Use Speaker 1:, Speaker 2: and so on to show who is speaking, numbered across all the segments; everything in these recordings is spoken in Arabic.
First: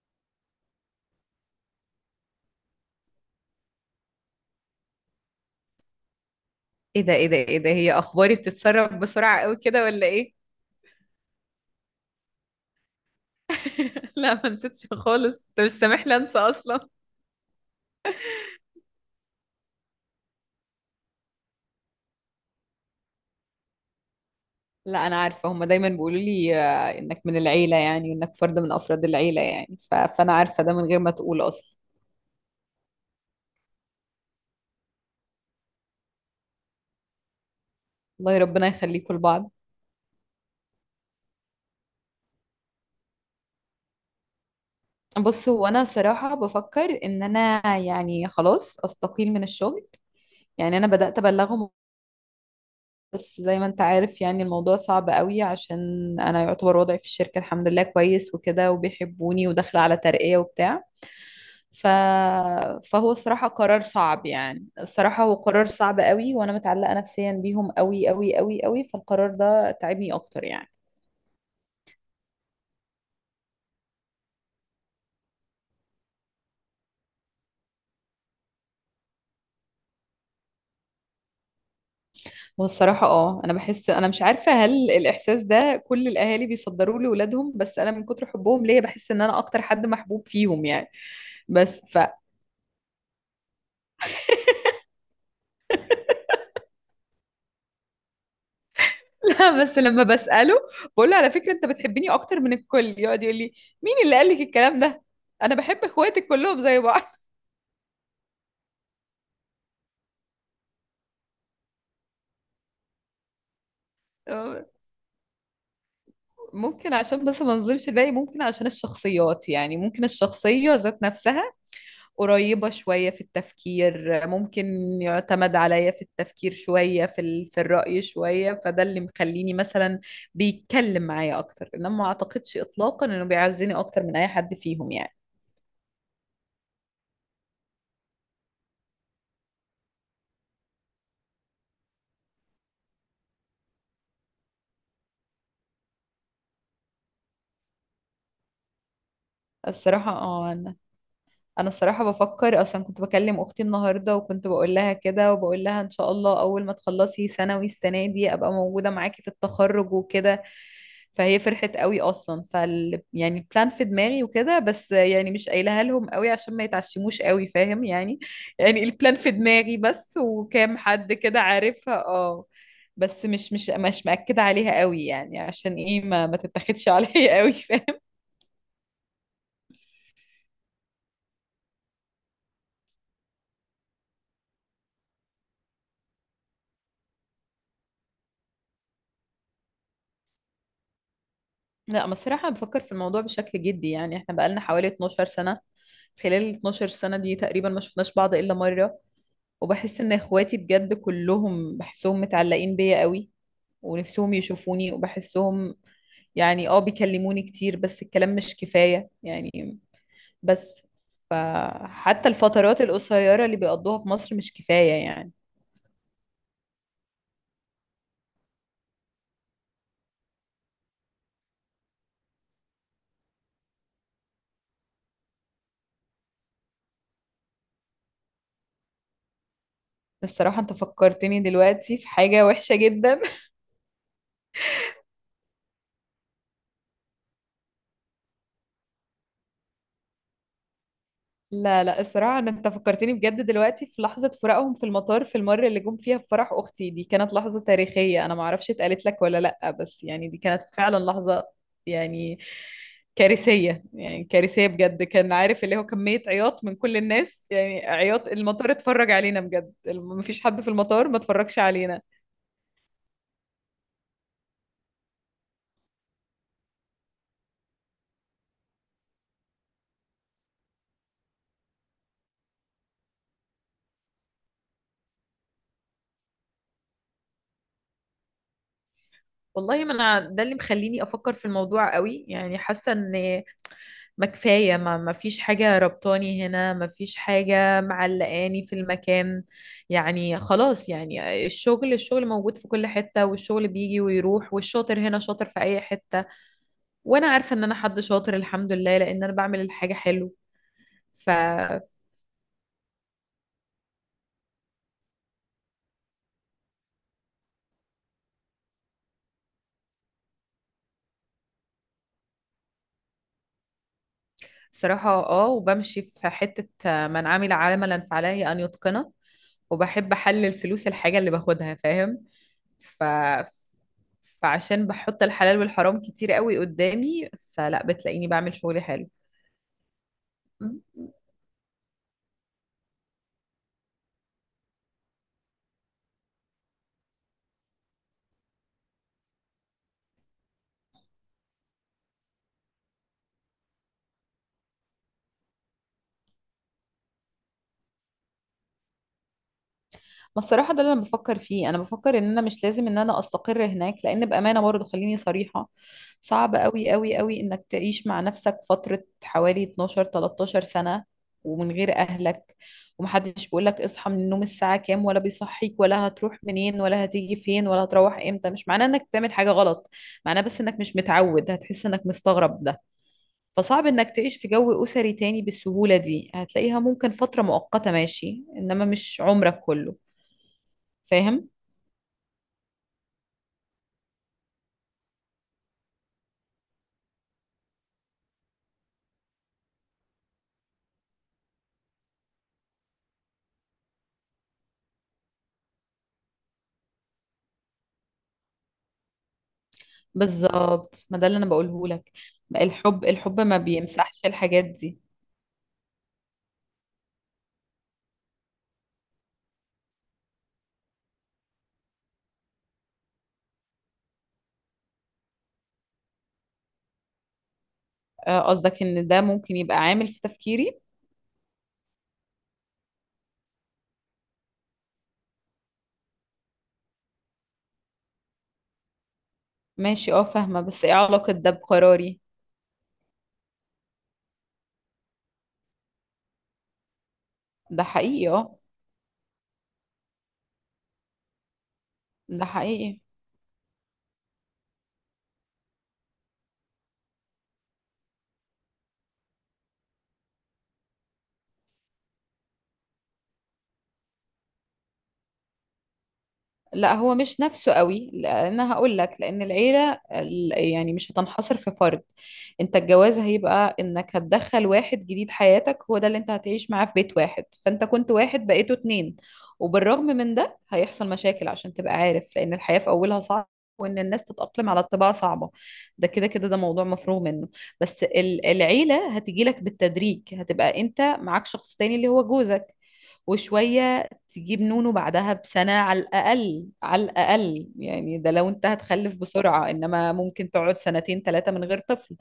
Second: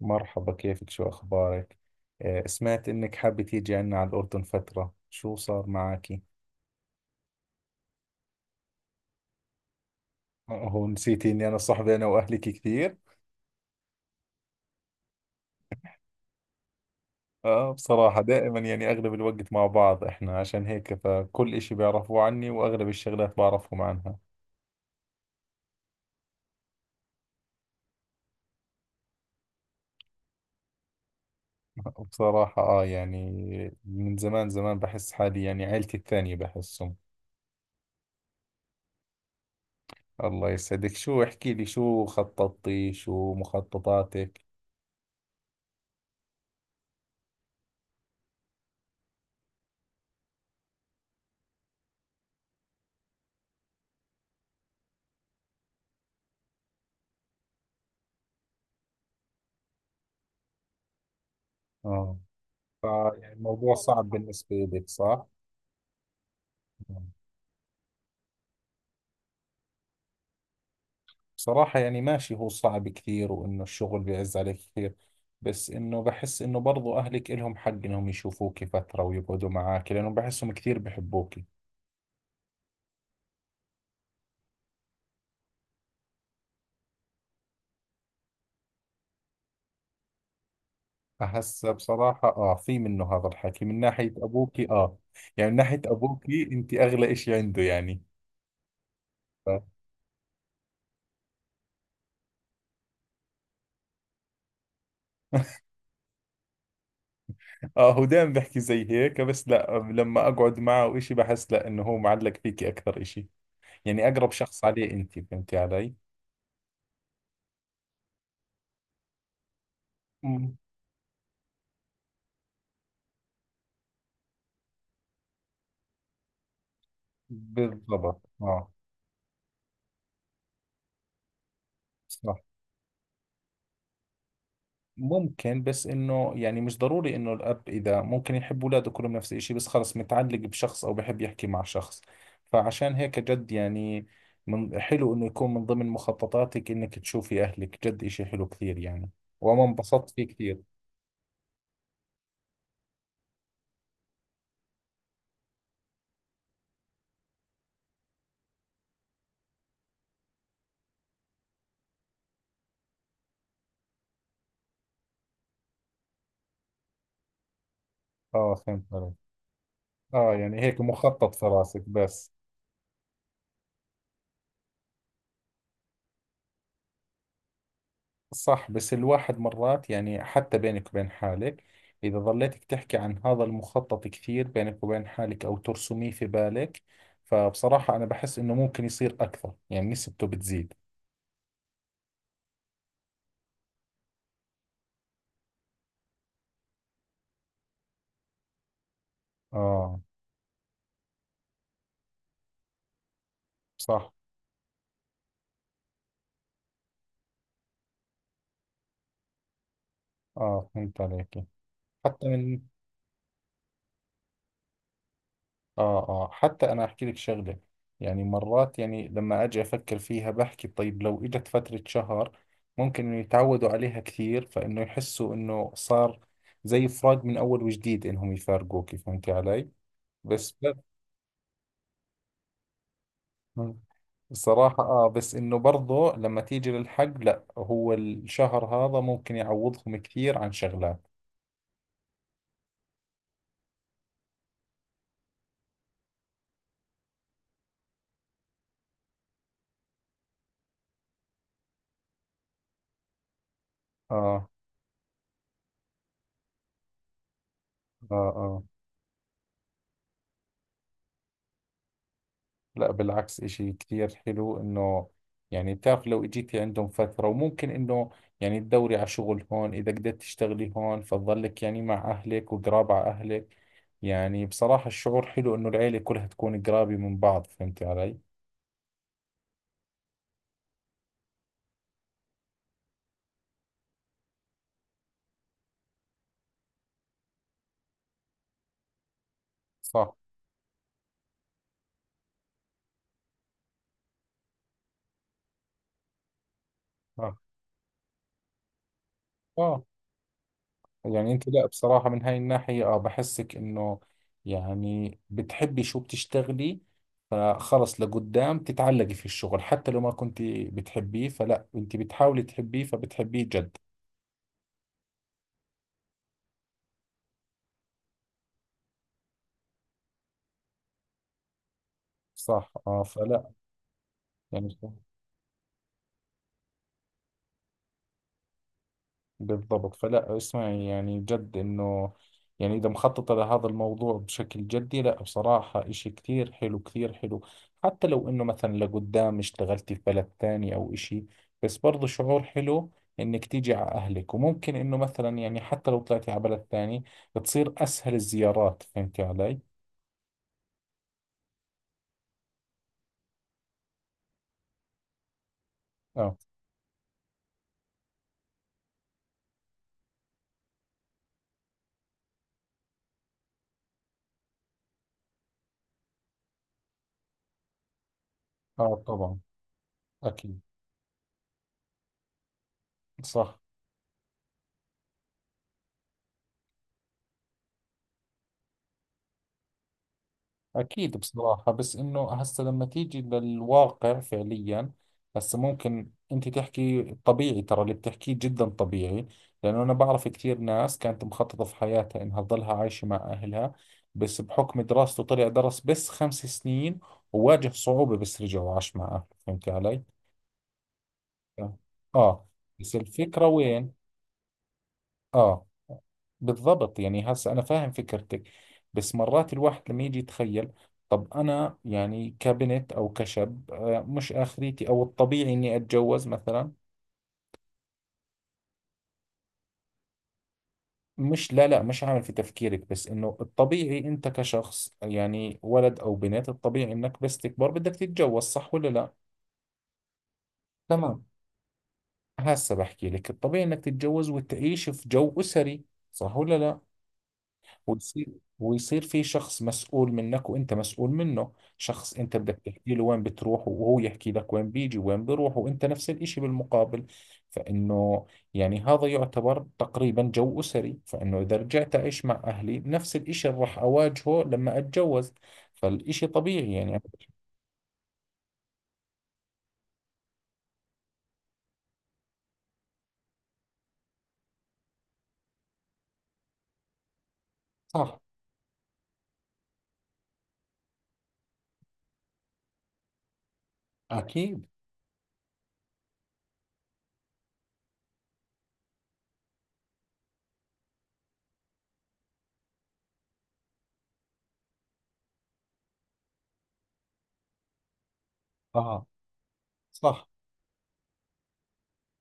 Speaker 1: مرحبا، كيفك؟ شو أخبارك؟ آه، سمعت إنك حابة تيجي عنا على الأردن فترة. شو صار معاكي؟
Speaker 2: ايه ده ايه ده ايه ده هي اخباري بتتسرب بسرعة قوي كده ولا ايه؟
Speaker 1: آه، هو نسيتي إني أنا صاحبي أنا وأهلك كثير؟
Speaker 2: لا ما نسيتش خالص، انت مش سامح لي انسى اصلا.
Speaker 1: آه، بصراحة دائما يعني أغلب الوقت مع بعض إحنا، عشان هيك فكل إشي بيعرفوه عني وأغلب الشغلات بعرفهم عنها.
Speaker 2: لا انا عارفة، هما دايما بيقولوا لي آه، انك من العيلة يعني، وانك فرد من افراد العيلة يعني. فانا عارفة ده من غير ما تقول اصلا.
Speaker 1: بصراحة آه يعني، من زمان بحس حالي يعني عيلتي الثانية بحسهم.
Speaker 2: الله ربنا يخليكم لبعض.
Speaker 1: الله يسعدك. شو احكي لي، شو خططتي؟ شو مخططاتك؟
Speaker 2: بص، هو انا صراحة بفكر ان انا يعني خلاص استقيل من الشغل. يعني انا بدأت ابلغهم. بس زي ما انت عارف يعني الموضوع صعب قوي، عشان انا يعتبر وضعي في الشركة الحمد لله كويس وكده، وبيحبوني وداخلة على ترقية وبتاع. ف...
Speaker 1: آه،
Speaker 2: فهو
Speaker 1: فيعني
Speaker 2: الصراحة
Speaker 1: الموضوع
Speaker 2: قرار
Speaker 1: صعب
Speaker 2: صعب،
Speaker 1: بالنسبة
Speaker 2: يعني
Speaker 1: لك،
Speaker 2: الصراحة
Speaker 1: صح؟
Speaker 2: هو قرار صعب قوي، وأنا متعلقة
Speaker 1: آه.
Speaker 2: نفسيا بيهم قوي قوي قوي قوي، فالقرار ده تعبني أكتر يعني.
Speaker 1: صراحة يعني ماشي، هو صعب كثير وإنه الشغل بيعز عليك كثير، بس إنه بحس إنه برضو أهلك إلهم حق إنهم يشوفوك فترة ويقعدوا معاك، لأنه بحسهم كثير بحبوك.
Speaker 2: والصراحة اه أنا بحس، أنا مش عارفة هل الإحساس ده كل الأهالي بيصدروه لأولادهم، بس أنا من كتر حبهم ليا بحس إن أنا أكتر حد محبوب فيهم يعني.
Speaker 1: فهسه
Speaker 2: بس ف
Speaker 1: بصراحة آه في منه هذا الحكي من ناحية أبوك، آه يعني من ناحية أبوك أنت أغلى إشي عنده يعني. ف-
Speaker 2: لا، بس لما بسأله بقول له على فكرة أنت بتحبني أكتر من الكل، يقعد يقول لي مين اللي قال لك الكلام ده؟ أنا بحب إخواتك كلهم زي
Speaker 1: آه، هو دائما بحكي زي هيك، بس لا لما أقعد معه وإشي بحس لا إنه هو معلق فيكي أكثر إشي، يعني أقرب شخص
Speaker 2: بعض.
Speaker 1: عليه أنت، فهمتي علي؟
Speaker 2: ممكن عشان بس ما نظلمش الباقي، ممكن عشان الشخصيات يعني، ممكن
Speaker 1: مم.
Speaker 2: الشخصية ذات نفسها قريبة شوية في التفكير، ممكن يعتمد عليا في التفكير شوية، في في الرأي
Speaker 1: بالضبط.
Speaker 2: شوية،
Speaker 1: آه،
Speaker 2: فده اللي مخليني مثلا بيتكلم معايا أكتر. إنما ما
Speaker 1: صح.
Speaker 2: أعتقدش إطلاقا إنه بيعزني أكتر من أي حد فيهم يعني.
Speaker 1: ممكن، بس انه يعني مش ضروري انه الاب، اذا ممكن يحب اولاده كلهم نفس الشيء، بس خلص متعلق بشخص او بحب يحكي مع شخص. فعشان هيك جد يعني، من حلو انه يكون من ضمن مخططاتك انك تشوفي اهلك، جد اشي حلو كثير يعني. وانا انبسطت
Speaker 2: الصراحة
Speaker 1: فيه
Speaker 2: اه،
Speaker 1: كثير.
Speaker 2: انا الصراحه بفكر اصلا. كنت بكلم اختي النهارده وكنت بقول لها كده، وبقول لها ان شاء الله اول ما تخلصي ثانوي السنه دي ابقى موجوده معاكي في التخرج وكده. فهي فرحت قوي اصلا، فال يعني بلان في دماغي وكده، بس يعني مش قايلها لهم قوي عشان ما يتعشموش قوي، فاهم يعني.
Speaker 1: اه
Speaker 2: يعني
Speaker 1: فهمت
Speaker 2: البلان
Speaker 1: عليك.
Speaker 2: في دماغي بس،
Speaker 1: اه يعني
Speaker 2: وكام
Speaker 1: هيك
Speaker 2: حد
Speaker 1: مخطط
Speaker 2: كده
Speaker 1: في راسك
Speaker 2: عارفها
Speaker 1: بس.
Speaker 2: اه. بس مش مأكدة عليها قوي يعني، عشان ايه ما تتاخدش عليا قوي.
Speaker 1: صح، بس الواحد مرات يعني حتى بينك وبين حالك، إذا ظليتك تحكي عن هذا المخطط كثير بينك وبين حالك أو ترسميه في بالك، فبصراحة أنا بحس إنه ممكن يصير أكثر، يعني نسبته بتزيد.
Speaker 2: لا انا الصراحة بفكر في الموضوع بشكل جدي، يعني احنا بقالنا حوالي 12 سنة. خلال ال 12 سنة دي تقريبا ما شفناش بعض إلا مرة،
Speaker 1: آه.
Speaker 2: وبحس إن إخواتي بجد كلهم بحسهم متعلقين بيا قوي،
Speaker 1: صح.
Speaker 2: ونفسهم يشوفوني وبحسهم. يعني اه بيكلموني كتير بس الكلام مش كفاية يعني.
Speaker 1: آه،
Speaker 2: بس
Speaker 1: فهمت عليك. حتى
Speaker 2: فحتى
Speaker 1: من،
Speaker 2: الفترات القصيرة اللي بيقضوها في مصر مش كفاية يعني.
Speaker 1: آه آه، حتى أنا أحكي لك شغلة، يعني مرات يعني لما أجي أفكر فيها بحكي: طيب لو إجت فترة شهر، ممكن إنه يتعودوا عليها كثير، فإنه يحسوا إنه صار زي فراق من أول وجديد إنهم يفارقوك، فهمتي علي؟ بس
Speaker 2: الصراحة انت
Speaker 1: لا.
Speaker 2: فكرتني دلوقتي في حاجة وحشة جدا.
Speaker 1: مم. بصراحة آه، بس إنه برضو لما تيجي للحق لا، هو الشهر هذا ممكن يعوضهم كثير عن شغلات.
Speaker 2: لا لا، الصراحة أنا أنت فكرتني بجد دلوقتي في لحظة فراقهم في المطار، في المرة اللي جم فيها في فرح أختي دي، كانت لحظة تاريخية. أنا معرفش اتقالت لك ولا لأ، بس يعني دي كانت فعلا لحظة يعني كارثية، يعني
Speaker 1: آه
Speaker 2: كارثية بجد. كان عارف اللي هو كمية عياط من كل الناس، يعني
Speaker 1: آه
Speaker 2: عياط،
Speaker 1: آه،
Speaker 2: المطار اتفرج علينا بجد. مفيش حد في المطار ما اتفرجش علينا.
Speaker 1: لا بالعكس إشي كثير حلو إنه، يعني بتعرف لو إجيتي عندهم فترة وممكن إنه يعني تدوري على شغل هون، إذا قدرت تشتغلي هون فتظلك يعني مع أهلك وقراب على أهلك، يعني بصراحة الشعور حلو إنه العيلة كلها تكون قرابة من بعض، فهمتي علي؟
Speaker 2: والله ما أنا ده اللي مخليني أفكر في الموضوع قوي، يعني حاسة إن ما كفاية، ما فيش حاجة ربطاني هنا، ما فيش حاجة معلقاني في المكان.
Speaker 1: صح.
Speaker 2: يعني خلاص، يعني الشغل، الشغل موجود في كل حتة، والشغل بيجي ويروح، والشاطر هنا شاطر في أي حتة. وأنا
Speaker 1: آه
Speaker 2: عارفة إن أنا حد شاطر الحمد لله، لأن أنا بعمل
Speaker 1: آه.
Speaker 2: الحاجة حلو.
Speaker 1: يعني انت لا
Speaker 2: فصراحة
Speaker 1: بصراحة من هاي الناحية، اه بحسك انه يعني بتحبي شو بتشتغلي، فخلص لقدام تتعلقي في الشغل، حتى لو ما كنت بتحبيه فلا انت بتحاولي تحبيه فبتحبيه جد.
Speaker 2: اه، وبمشي في حتة من عمل عملا فعليه أن يتقنه، وبحب أحلل فلوس الحاجة اللي باخدها، فاهم.
Speaker 1: صح. اه
Speaker 2: ف...
Speaker 1: فلا يعني،
Speaker 2: فعشان بحط الحلال والحرام كتير قوي قدامي، فلا بتلاقيني بعمل شغلي حلو.
Speaker 1: بالضبط. فلا
Speaker 2: مم.
Speaker 1: اسمعي، يعني جد انه يعني اذا مخططة لهذا الموضوع بشكل جدي، لا بصراحة اشي كثير حلو، كثير حلو. حتى لو انه مثلا لقدام اشتغلتي في بلد ثاني او اشي، بس برضو شعور حلو انك تيجي على اهلك، وممكن انه مثلا يعني حتى لو طلعتي على بلد ثاني بتصير اسهل الزيارات، فهمتي علي؟
Speaker 2: ما الصراحة ده اللي أنا بفكر فيه. أنا بفكر إن أنا مش لازم إن أنا أستقر هناك، لأن بأمانة برضه خليني صريحة،
Speaker 1: اه
Speaker 2: صعب أوي أوي أوي إنك تعيش مع نفسك فترة حوالي 12 13 سنة ومن غير أهلك، ومحدش بيقولك اصحى من النوم الساعة كام، ولا بيصحيك، ولا هتروح منين، ولا هتيجي فين، ولا هتروح إمتى. مش معناه
Speaker 1: اه،
Speaker 2: إنك بتعمل
Speaker 1: طبعا.
Speaker 2: حاجة غلط، معناه
Speaker 1: اكيد.
Speaker 2: بس إنك مش متعود، هتحس إنك مستغرب.
Speaker 1: صح.
Speaker 2: فصعب انك تعيش في جو اسري تاني بالسهولة دي، هتلاقيها ممكن فترة مؤقتة ماشي، انما مش عمرك كله،
Speaker 1: أكيد
Speaker 2: فاهم.
Speaker 1: بصراحة، بس إنه هسا لما تيجي للواقع فعليا، هسا ممكن أنت تحكي طبيعي، ترى اللي بتحكيه جدا طبيعي، لأنه أنا بعرف كثير ناس كانت مخططة في حياتها إنها تضلها عايشة مع أهلها، بس بحكم دراسته طلع درس بس خمس سنين وواجه صعوبة، بس رجع وعاش مع أهله، فهمت علي؟
Speaker 2: بالظبط، ما ده اللي انا بقوله لك.
Speaker 1: آه. بس
Speaker 2: الحب، الحب
Speaker 1: الفكرة
Speaker 2: ما
Speaker 1: وين؟
Speaker 2: بيمسحش الحاجات دي.
Speaker 1: اه، بالضبط. يعني هسه أنا فاهم فكرتك، بس مرات الواحد لما يجي يتخيل: طب أنا يعني كبنت أو كشاب آه، مش آخريتي أو الطبيعي إني أتجوز مثلا.
Speaker 2: آه، قصدك ان ده ممكن يبقى عامل في تفكيري.
Speaker 1: مش لا مش عامل في تفكيرك، بس إنه الطبيعي أنت كشخص يعني ولد أو بنت، الطبيعي إنك بس تكبر بدك تتجوز، صح ولا لا؟
Speaker 2: ماشي اه فاهمة، بس ايه
Speaker 1: تمام.
Speaker 2: علاقة ده بقراري.
Speaker 1: هسه بحكي لك الطبيعي إنك تتجوز وتعيش في جو أسري، صح ولا لا؟
Speaker 2: ده
Speaker 1: ويصير،
Speaker 2: حقيقي اه.
Speaker 1: ويصير في شخص مسؤول منك وانت مسؤول منه، شخص انت
Speaker 2: ده
Speaker 1: بدك تحكي
Speaker 2: حقيقي.
Speaker 1: له وين بتروح وهو يحكي لك وين بيجي وين بيروح، وانت نفس الاشي بالمقابل. فانه يعني هذا يعتبر تقريبا جو اسري، فانه اذا رجعت اعيش مع اهلي نفس الاشي اللي راح اواجهه لما اتجوز، فالاشي طبيعي
Speaker 2: لا
Speaker 1: يعني.
Speaker 2: هو مش نفسه قوي، لان هقول لك، لان العيله يعني مش هتنحصر في فرد. انت الجواز هيبقى انك هتدخل واحد جديد حياتك، هو ده اللي انت هتعيش معاه في بيت واحد. فانت كنت
Speaker 1: صح.
Speaker 2: واحد بقيتوا اتنين، وبالرغم من ده هيحصل مشاكل عشان تبقى عارف، لان الحياه في اولها صعبه، وان الناس
Speaker 1: اكيد.
Speaker 2: تتاقلم على الطباع صعبه. ده كده كده، ده موضوع مفروغ منه. بس العيله هتجي لك بالتدريج، هتبقى انت معاك شخص تاني اللي هو جوزك، وشوية تجيب نونو بعدها بسنة على الأقل، على الأقل يعني، ده لو أنت
Speaker 1: اه
Speaker 2: هتخلف بسرعة، إنما
Speaker 1: صح.
Speaker 2: ممكن تقعد سنتين ثلاثة من غير طفل،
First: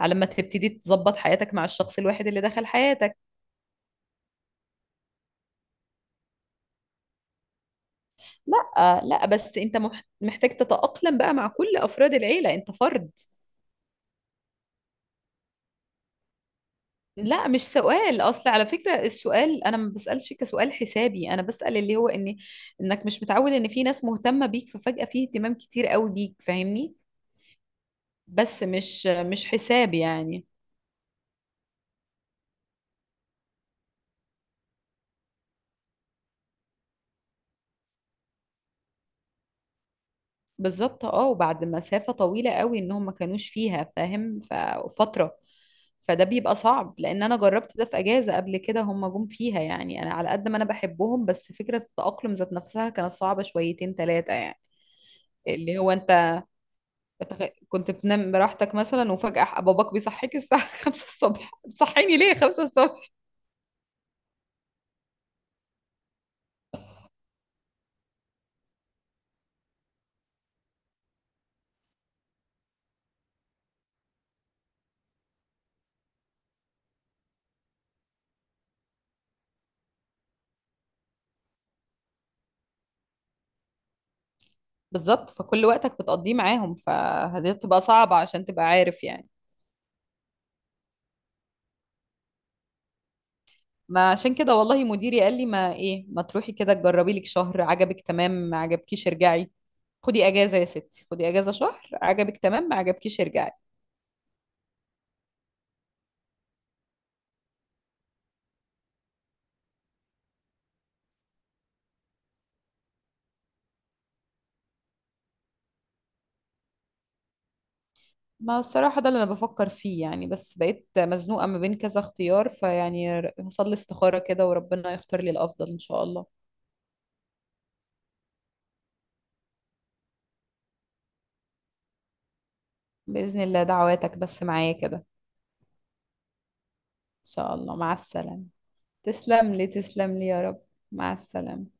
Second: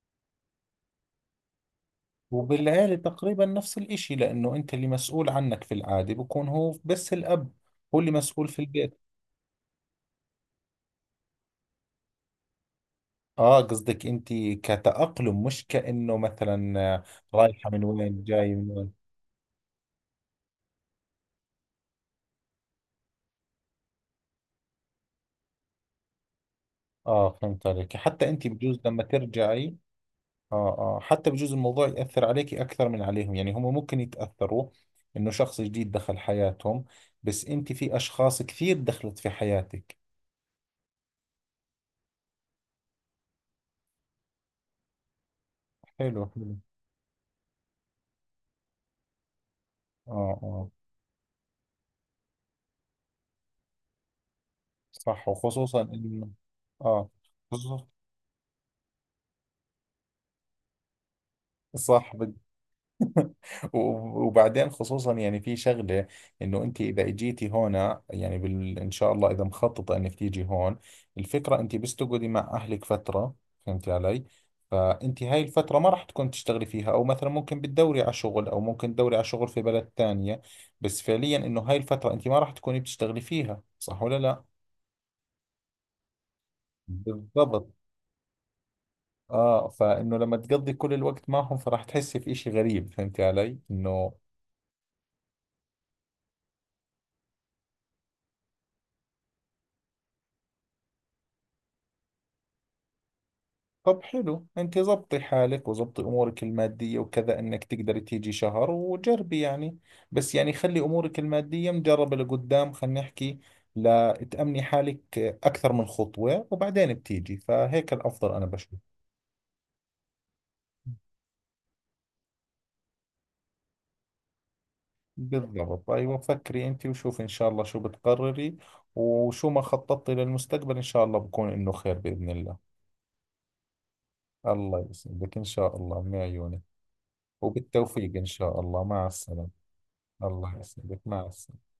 Speaker 2: على ما تبتدي تظبط حياتك مع الشخص الواحد اللي دخل
Speaker 1: وبالعيلة
Speaker 2: حياتك.
Speaker 1: تقريبا نفس الاشي، لانه انت اللي مسؤول عنك في العادة بكون هو بس الاب، هو اللي مسؤول في البيت.
Speaker 2: لا لا، بس أنت محتاج تتأقلم بقى مع كل أفراد العيلة، أنت فرد.
Speaker 1: اه قصدك انت كتأقلم، مش كأنه مثلا آه،
Speaker 2: لا مش
Speaker 1: رايحة من
Speaker 2: سؤال،
Speaker 1: وين،
Speaker 2: أصل
Speaker 1: جاي
Speaker 2: على
Speaker 1: من وين.
Speaker 2: فكرة السؤال أنا ما بسألش كسؤال حسابي، أنا بسأل اللي هو إن إنك مش متعود إن في ناس مهتمة بيك، ففجأة في اهتمام كتير قوي بيك، فاهمني.
Speaker 1: اه فهمت عليك. حتى انت
Speaker 2: بس
Speaker 1: بجوز لما
Speaker 2: مش، مش
Speaker 1: ترجعي،
Speaker 2: حساب يعني.
Speaker 1: اه اه، حتى بجوز الموضوع يأثر عليكي اكثر من عليهم، يعني هم ممكن يتأثروا انه شخص جديد دخل حياتهم، بس انت في اشخاص كثير دخلت في حياتك.
Speaker 2: بالظبط اه، وبعد مسافة طويلة قوي انهم ما كانوش فيها فاهم، ففترة فده
Speaker 1: حلو
Speaker 2: بيبقى
Speaker 1: حلو.
Speaker 2: صعب. لان انا جربت ده في اجازة قبل كده، هم جم فيها، يعني انا على
Speaker 1: اه
Speaker 2: قد ما انا
Speaker 1: اه،
Speaker 2: بحبهم، بس فكرة التأقلم ذات نفسها كانت صعبة شويتين ثلاثة يعني.
Speaker 1: صح.
Speaker 2: اللي
Speaker 1: وخصوصا
Speaker 2: هو
Speaker 1: انه،
Speaker 2: انت
Speaker 1: اه
Speaker 2: كنت
Speaker 1: خصوص-
Speaker 2: بتنام براحتك مثلا، وفجأة باباك بيصحيك الساعة 5 الصبح،
Speaker 1: صح.
Speaker 2: بتصحيني ليه 5 الصبح؟
Speaker 1: و- وبعدين خصوصا يعني في شغلة، انه انت اذا اجيتي هنا يعني ان شاء الله اذا مخططة انك تيجي هون، الفكرة انت بس تقعدي مع اهلك فترة، فهمتي علي؟ فانت هاي الفترة ما راح تكون تشتغلي فيها، او مثلا ممكن بتدوري على شغل او ممكن تدوري على شغل في بلد ثانية، بس فعليا انه هاي الفترة انت ما راح تكوني بتشتغلي فيها، صح ولا لا؟
Speaker 2: بالظبط، فكل وقتك بتقضيه معاهم، فدي
Speaker 1: بالضبط.
Speaker 2: بتبقى صعبة عشان تبقى عارف يعني.
Speaker 1: اه، فانه لما تقضي كل الوقت معهم فراح تحسي في اشي غريب، فهمتي علي
Speaker 2: ما
Speaker 1: انه.
Speaker 2: عشان كده والله مديري قال لي، ما ايه ما تروحي كده تجربي لك شهر، عجبك تمام، ما عجبكيش ارجعي، خدي اجازة يا ستي، خدي اجازة شهر، عجبك تمام، ما عجبكيش ارجعي.
Speaker 1: طب حلو، انت ضبطي حالك وضبطي امورك الماديه وكذا انك تقدري تيجي شهر وجربي يعني، بس يعني خلي امورك الماديه مجربه لقدام، خلينا نحكي لا تامني حالك اكثر من خطوه وبعدين بتيجي، فهيك الافضل انا
Speaker 2: ما
Speaker 1: بشوف.
Speaker 2: الصراحة ده اللي انا بفكر فيه يعني، بس بقيت مزنوقة ما بين كذا اختيار. فيعني هصلي استخارة كده وربنا يختار لي الافضل ان
Speaker 1: بالضبط.
Speaker 2: شاء
Speaker 1: ايوه
Speaker 2: الله.
Speaker 1: فكري انت وشوفي ان شاء الله شو بتقرري، وشو ما خططتي للمستقبل ان شاء الله بكون انه خير باذن الله.
Speaker 2: بإذن الله، دعواتك بس معايا
Speaker 1: الله
Speaker 2: كده ان
Speaker 1: يسعدك، ان شاء الله من عيونك.
Speaker 2: شاء الله. مع
Speaker 1: وبالتوفيق ان
Speaker 2: السلامة.
Speaker 1: شاء الله، مع السلامه.
Speaker 2: تسلم لي تسلم لي يا
Speaker 1: الله
Speaker 2: رب.
Speaker 1: يسعدك،
Speaker 2: مع
Speaker 1: مع
Speaker 2: السلامة.
Speaker 1: السلامه.